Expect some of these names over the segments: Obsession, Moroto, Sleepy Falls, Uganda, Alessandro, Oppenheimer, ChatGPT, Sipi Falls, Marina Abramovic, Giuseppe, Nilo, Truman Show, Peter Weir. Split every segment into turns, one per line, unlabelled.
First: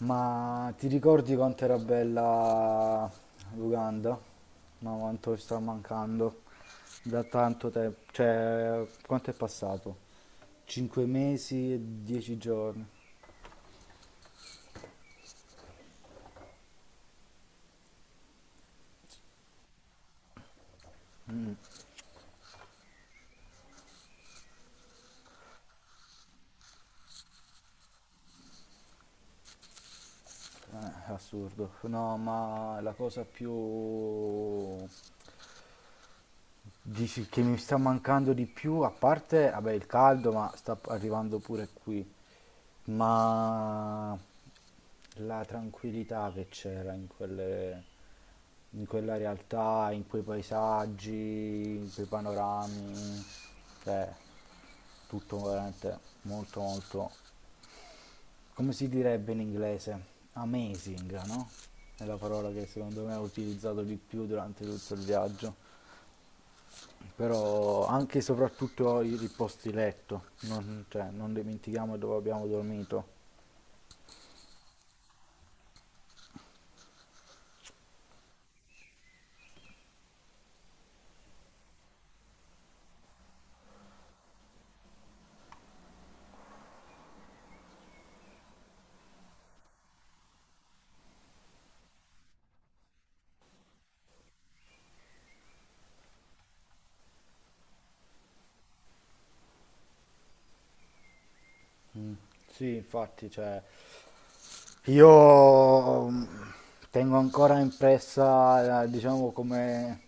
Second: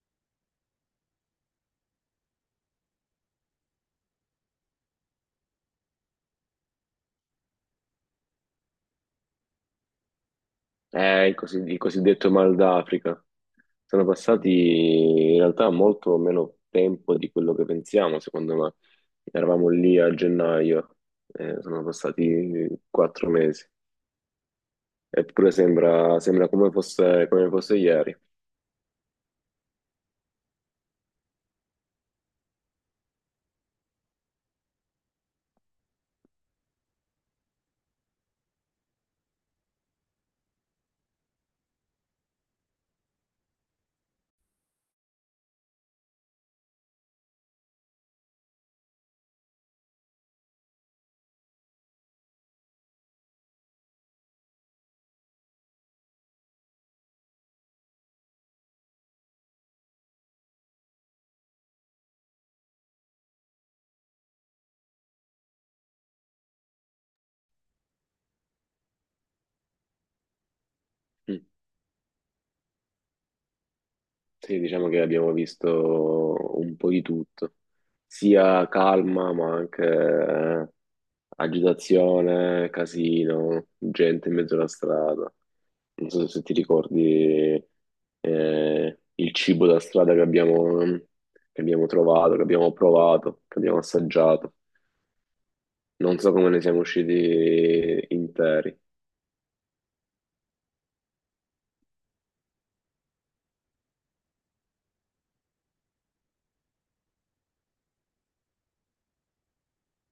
Ma ti ricordi quanto era bella l'Uganda? Ma quanto ci sta mancando da tanto tempo. Cioè, quanto è passato? 5 mesi
Il
e
cosiddetto
10
mal
giorni.
d'Africa. Sono passati in realtà molto meno tempo di quello che pensiamo, secondo me. Eravamo lì a gennaio, sono passati 4 mesi, eppure sembra come fosse ieri.
Assurdo. No, ma la cosa più... Dici che mi sta mancando di più, a parte, vabbè, il caldo, ma sta arrivando pure qui, ma la tranquillità che c'era in quelle, in quella realtà, in quei paesaggi, in quei panorami, cioè tutto veramente molto molto, come si direbbe in inglese? Amazing, no? È la parola che secondo me ho utilizzato di più durante tutto il viaggio. Però anche e soprattutto i posti letto, non, cioè, non
Mm.
dimentichiamo dove abbiamo dormito.
Sì, diciamo che abbiamo visto un po' di tutto, sia calma ma anche agitazione, casino, gente in mezzo alla strada. Non so se ti ricordi il cibo da strada che abbiamo trovato, che abbiamo provato, che abbiamo assaggiato. Non so come ne siamo usciti interi.
Sì, infatti, cioè, io tengo ancora impressa, diciamo, come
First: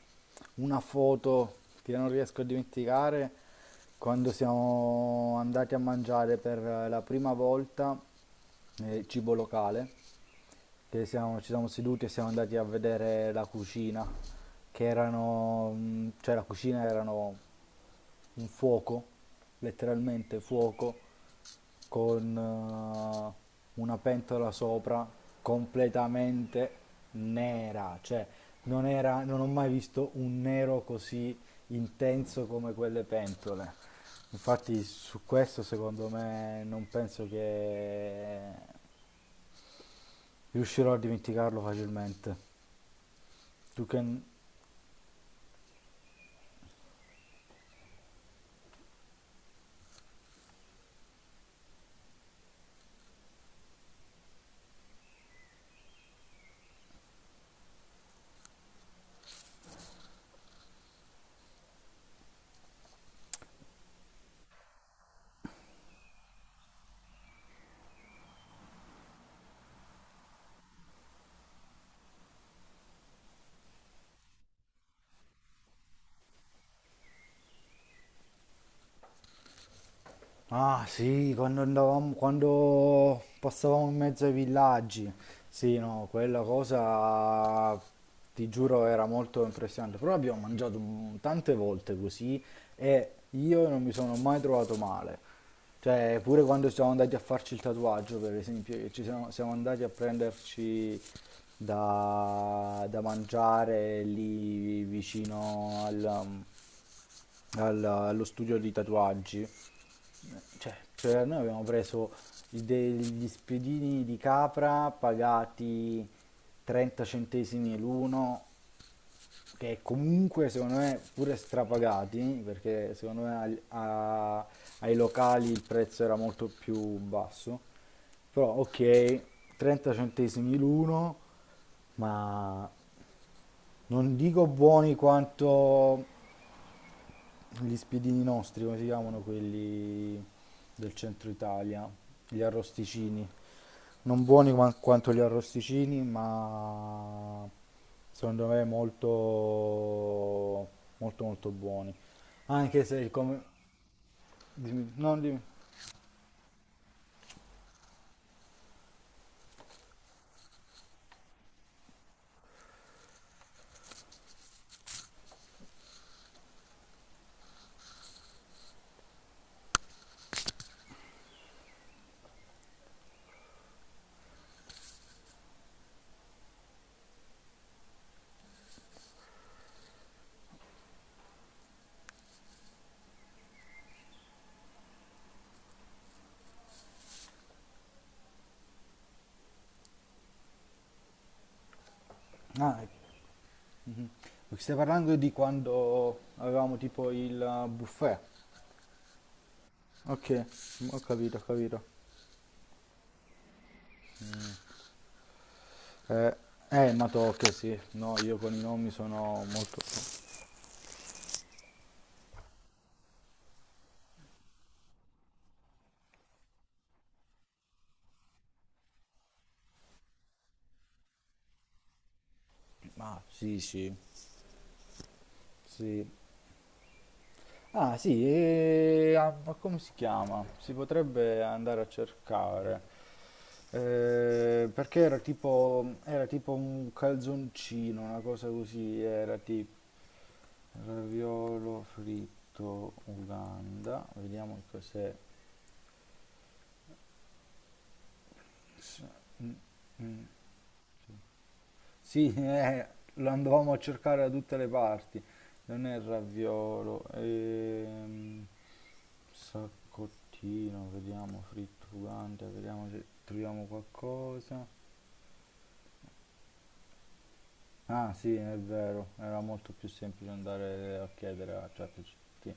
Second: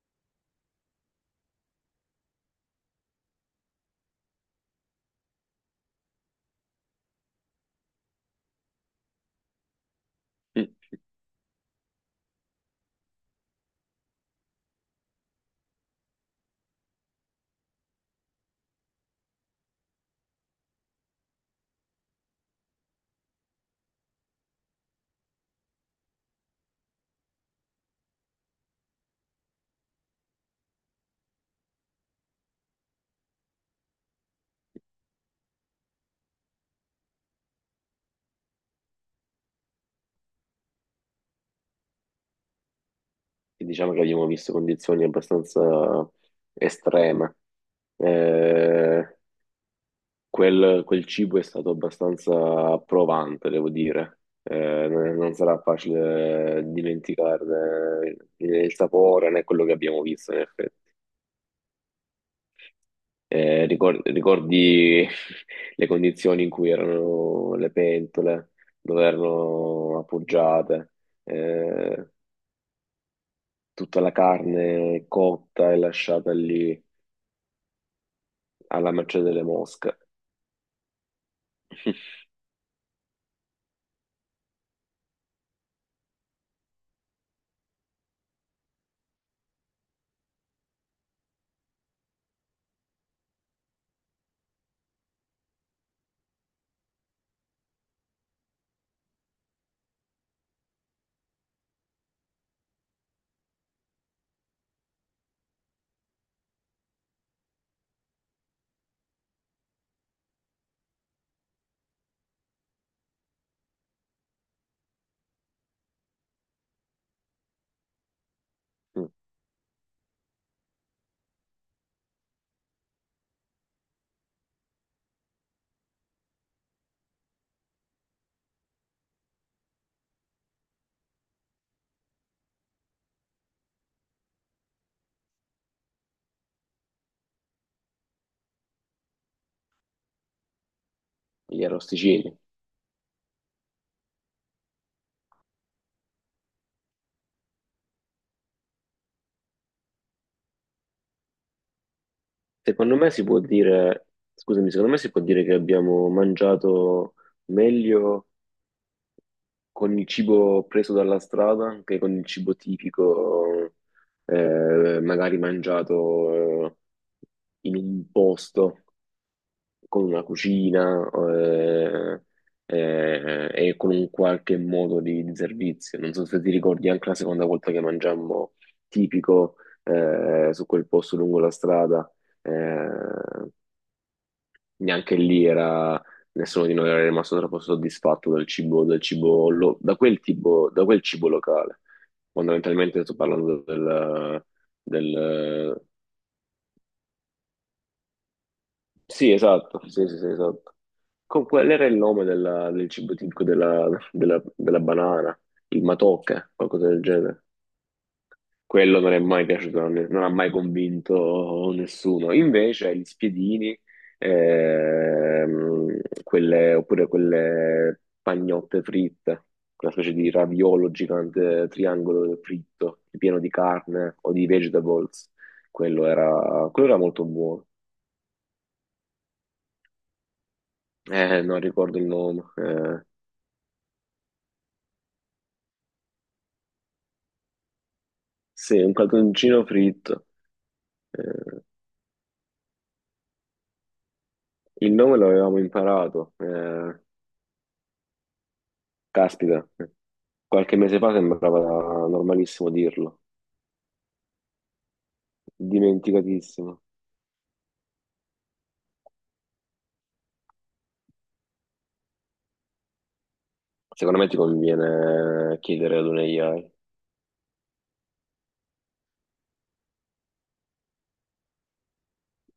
una foto che non riesco a dimenticare quando siamo andati a mangiare per la prima volta cibo locale.
Mm.
Ci siamo seduti e siamo andati a vedere la cucina, che erano, cioè la cucina erano un fuoco, letteralmente fuoco, con una pentola sopra completamente nera, cioè non era, non ho mai visto un nero così intenso come quelle pentole. Infatti su questo secondo me non penso che riuscirò a dimenticarlo facilmente.
E
You
diciamo che
can.
abbiamo visto condizioni abbastanza estreme. Eh, quel cibo è stato abbastanza provante, devo dire. Non sarà facile dimenticarne né il sapore né quello che abbiamo visto, in effetti. Ricordi le condizioni in cui erano le pentole, dove erano appoggiate, eh, tutta la carne cotta e lasciata lì alla mercé delle mosche.
Ah sì, quando andavamo, quando passavamo in mezzo ai villaggi, sì, no, quella cosa ti giuro era molto impressionante, però abbiamo mangiato tante volte così e io non mi sono mai trovato male, cioè pure quando siamo andati a farci il tatuaggio per esempio, che ci siamo, siamo andati a prenderci da, da mangiare lì vicino al, allo studio di tatuaggi. Cioè, cioè, noi abbiamo preso degli spiedini di capra pagati 30 centesimi l'uno,
Mm,
che comunque secondo me pure strapagati, perché secondo me ai locali il prezzo era molto più basso. Però ok, 30 centesimi l'uno, ma non dico buoni quanto gli spiedini nostri, come si chiamano quelli del centro
gli
Italia,
arrosticini.
gli arrosticini. Non buoni quanto gli arrosticini, ma secondo me molto molto molto buoni. Anche
Secondo
se
me
il
si può
come...
dire, scusami, secondo me si può
non dimmi.
dire che abbiamo mangiato meglio con il cibo preso dalla strada che con il cibo tipico, magari mangiato in un posto con una cucina e con un qualche modo di servizio. Non so se ti ricordi anche la seconda volta che mangiammo tipico su quel posto lungo la strada. Eh, neanche lì era Nessuno di noi era rimasto troppo soddisfatto dal cibo, del cibo da quel tipo, da quel cibo locale.
Ah, ecco.
Fondamentalmente sto parlando
Mhm.
del,
Stai parlando di
del-
quando avevamo tipo il buffet.
Sì, esatto, sì, sì, sì,
Ok,
esatto.
ho capito, ho
Qual
capito.
era il nome del cibo tipico della banana? Il
Eh,
matocche, qualcosa del
ma
genere.
tocca, sì. No, io con i nomi
Quello non è
sono
mai piaciuto,
molto...
non ha mai convinto nessuno. Invece gli spiedini, oppure quelle pagnotte fritte, una specie di raviolo gigante triangolo fritto,
Ah,
pieno di
sì, sì,
carne o di vegetables, quello
sì.
era, quello era molto buono.
Ah, sì, e... ah, ma come si chiama? Si potrebbe
Non
andare a
ricordo il nome.
cercare.
Eh,
Perché era tipo un calzoncino, una cosa
sì, un
così, era
cartoncino
tipo
fritto. Eh,
raviolo fritto Uganda. Vediamo
il
cos'è.
nome l'avevamo imparato.
S- mm,
Caspita.
mm.
Qualche mese fa sembrava
Sì,
normalissimo dirlo,
lo andavamo a cercare da tutte le parti. Non è il
dimenticatissimo.
raviolo. Saccottino, vediamo, frittugante, vediamo se troviamo
Secondo me ti
qualcosa.
conviene chiedere ad un AI.
Ah sì, è vero, era molto più semplice andare a chiedere a ChatGPT.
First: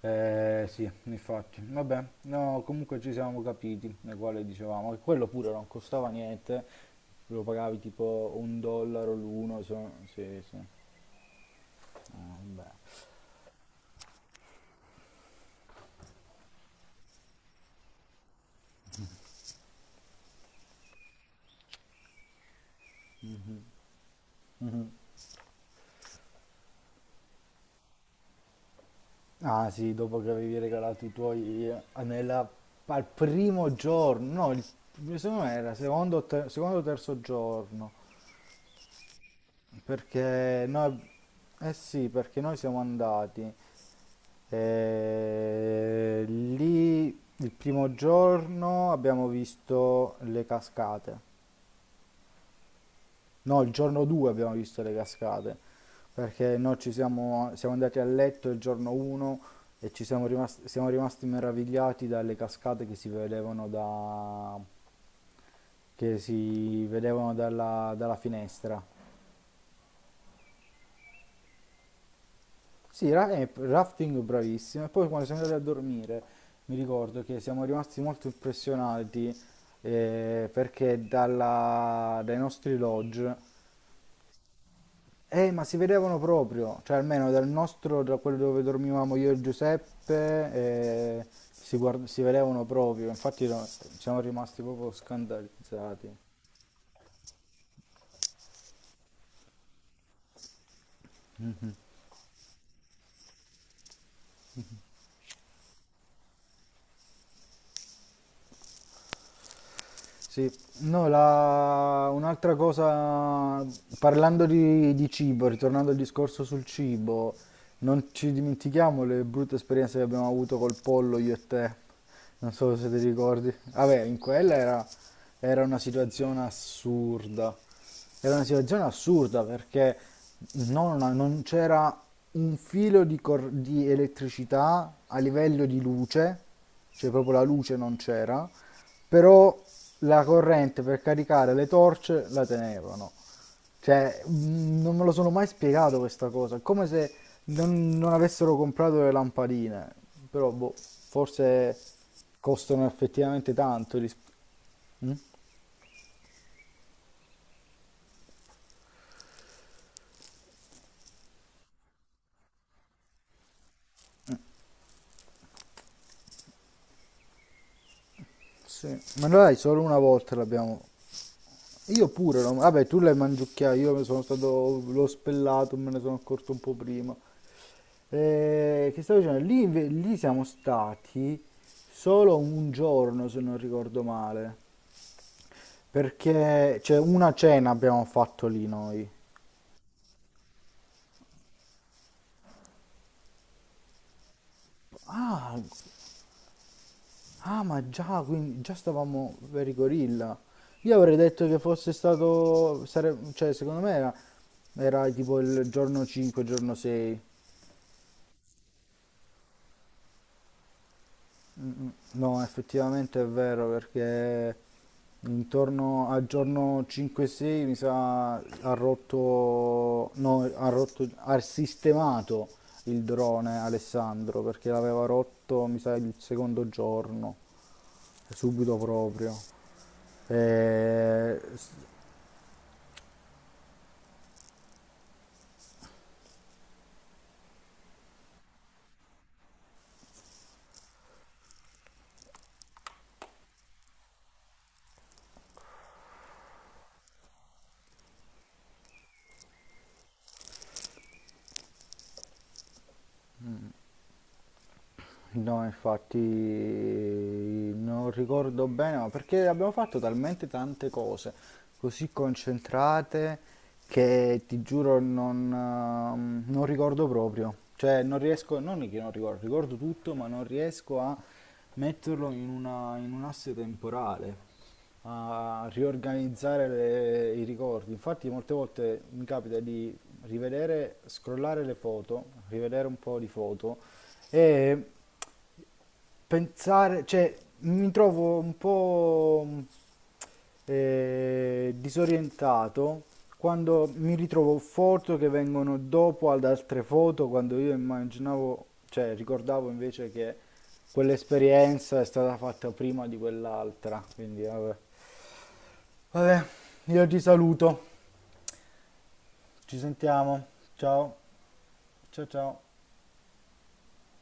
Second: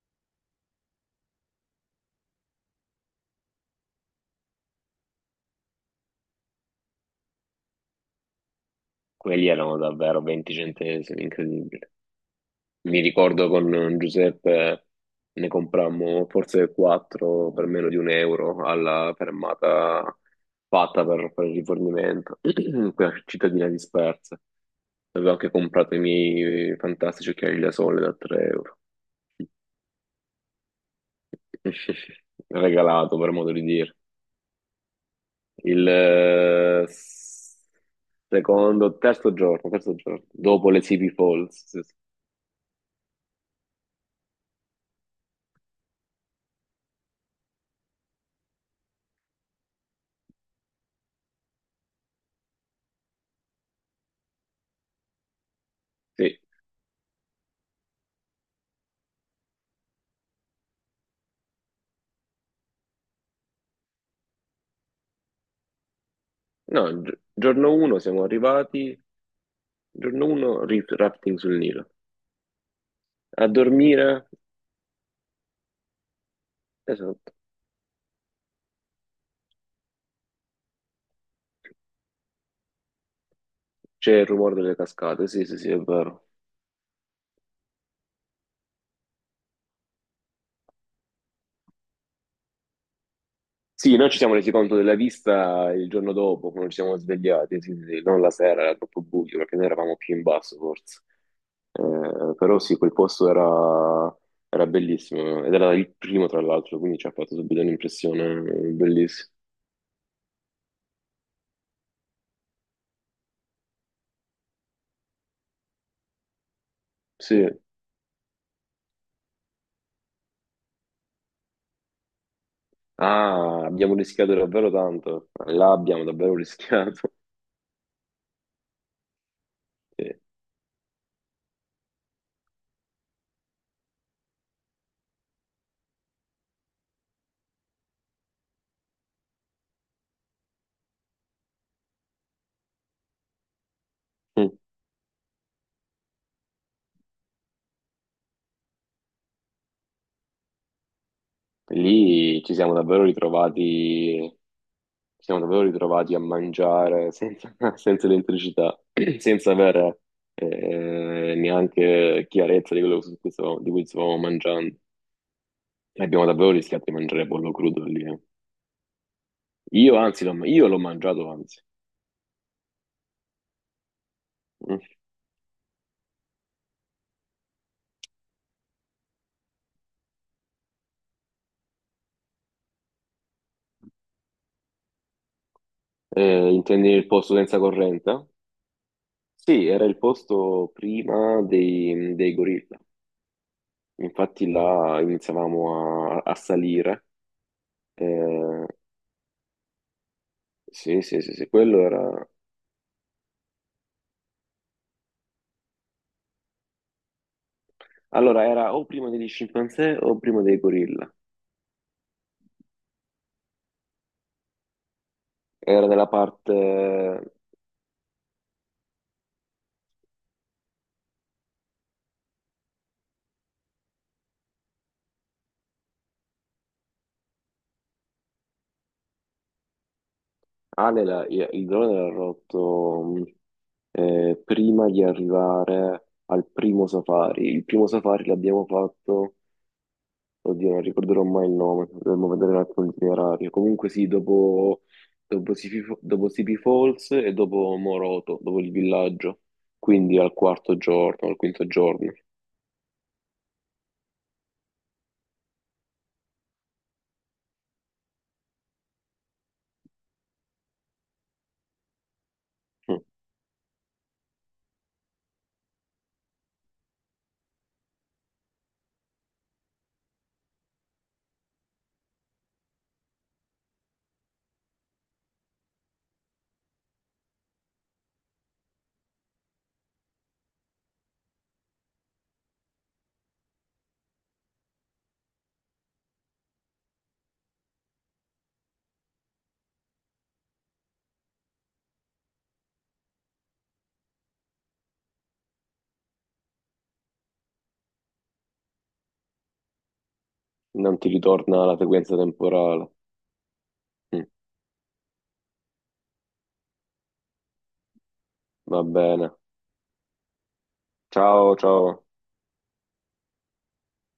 Eh sì, infatti, vabbè, no, comunque ci siamo capiti, nel quale dicevamo che quello pure non costava niente, lo pagavi tipo un dollaro
Quelli
l'uno, se...
erano davvero
sì,
20
sì,
centesimi, incredibile.
ah, vabbè.
Mi ricordo con Giuseppe ne comprammo forse quattro per meno di un euro alla fermata fatta per fare il rifornimento, quella cittadina dispersa.
Mm-hmm.
Avevo anche comprato i miei fantastici occhiali da sole da 3 euro.
Ah sì, dopo che avevi regalato i tuoi nella, al
Regalato, per modo di
primo
dire.
giorno, no, il, secondo me era
Il
secondo, o secondo o
eh,
terzo
s-
giorno,
secondo, terzo giorno,
perché
dopo le
noi,
Sleepy Falls.
eh
Sì,
sì, perché noi siamo andati lì il primo giorno abbiamo visto le cascate. No, il giorno 2 abbiamo visto le cascate,
sì.
perché noi ci siamo, siamo andati a letto il giorno 1 e ci siamo rimasti meravigliati dalle cascate che si vedevano, da, che si
No,
vedevano
giorno
dalla,
1
dalla
siamo
finestra.
arrivati, giorno 1 rafting sul Nilo.
Sì,
A dormire,
rafting bravissimo. E poi quando siamo andati a dormire, mi ricordo
esatto,
che siamo rimasti molto impressionati perché dai nostri lodge...
c'è il rumore delle cascate, sì, sì,
Ma
sì,
si
è
vedevano
vero.
proprio, cioè almeno dal nostro, da quello dove dormivamo io e Giuseppe, si, si vedevano proprio, infatti no,
Sì, noi ci
siamo
siamo resi
rimasti
conto
proprio
della vista il
scandalizzati.
giorno dopo, quando ci siamo svegliati, sì, sì, sì, non la sera, era troppo buio, perché noi eravamo più in basso, forse. Però sì, quel posto era bellissimo ed era il primo tra l'altro, quindi ci ha fatto subito un'impressione bellissima.
Sì, no, un'altra cosa, parlando di cibo, ritornando al discorso sul cibo,
Sì,
non ci dimentichiamo le brutte esperienze che abbiamo avuto col pollo io e te. Non so se ti ricordi.
ah, abbiamo
Vabbè, in
rischiato
quella
davvero
era,
tanto,
era
là
una
abbiamo davvero
situazione
rischiato.
assurda. Era una situazione assurda perché
Sì.
non, non c'era un filo di, di elettricità a livello di luce, cioè proprio la luce non c'era, però la corrente per caricare le torce la tenevano. Cioè,
Mm.
non me lo sono mai spiegato questa cosa. È come se non, non avessero comprato le lampadine. Però, boh, forse
Lì ci siamo
costano
davvero
effettivamente tanto.
ritrovati, ci
Mm?
siamo davvero ritrovati a mangiare senza, senza elettricità, senza avere neanche chiarezza di quello di cui stavamo mangiando. E abbiamo davvero rischiato di mangiare pollo crudo lì.
Sì. Ma noi solo
Io
una
anzi, l'ho
volta
io l'ho
l'abbiamo.
mangiato anzi.
Io pure, vabbè, tu l'hai mangiucchiato, io me sono stato,
Mm.
l'ho spellato, me ne sono accorto un po' prima. Che stavo dicendo? Lì, lì siamo stati solo un giorno, se non ricordo male, perché
Intendi
cioè,
il
una
posto senza
cena abbiamo
corrente?
fatto lì noi.
Sì, era il posto prima dei gorilla. Infatti là
Ah,
iniziavamo a salire.
ah, ma già, quindi
Eh,
già stavamo per i gorilla. Io
sì,
avrei
sì, sì,
detto
sì,
che
quello
fosse
era.
stato, cioè secondo me era, era tipo il giorno 5, giorno 6.
Allora, era o prima degli scimpanzé o prima dei gorilla.
Mm, mm. No, effettivamente è vero perché
Era della
intorno al giorno
parte.
5-6 mi sa ha rotto, no, ha rotto, ha sistemato il drone Alessandro perché l'aveva rotto mi sa il secondo giorno. Subito proprio.
Ale,
Eh,
il
s-
drone era rotto prima di arrivare al primo safari. Il primo safari l'abbiamo fatto. Oddio, non ricorderò mai il nome, dovremmo vedere un attimo l'itinerario. Comunque sì, dopo, Sipi, dopo Sipi Falls e dopo Moroto, dopo il villaggio, quindi al quarto giorno, al quinto giorno.
no, infatti non ricordo bene, ma perché abbiamo fatto talmente tante cose, così
Mm.
concentrate che ti giuro non, non ricordo proprio. Cioè non riesco, non che non ricordo, ricordo tutto, ma non riesco a metterlo in in un asse temporale a riorganizzare i ricordi. Infatti, molte volte mi capita di rivedere, scrollare le foto, rivedere un po' di foto e pensare, cioè, mi trovo un po' disorientato quando mi ritrovo foto che vengono dopo ad altre foto, quando io immaginavo, cioè, ricordavo invece che
Non ti ritorna la
quell'esperienza è
frequenza
stata fatta
temporale.
prima di quell'altra.
Mm.
Quindi, vabbè. Vabbè, io ti saluto.
Va bene.
Ci sentiamo. Ciao.
Ciao, ciao.
Ciao, ciao.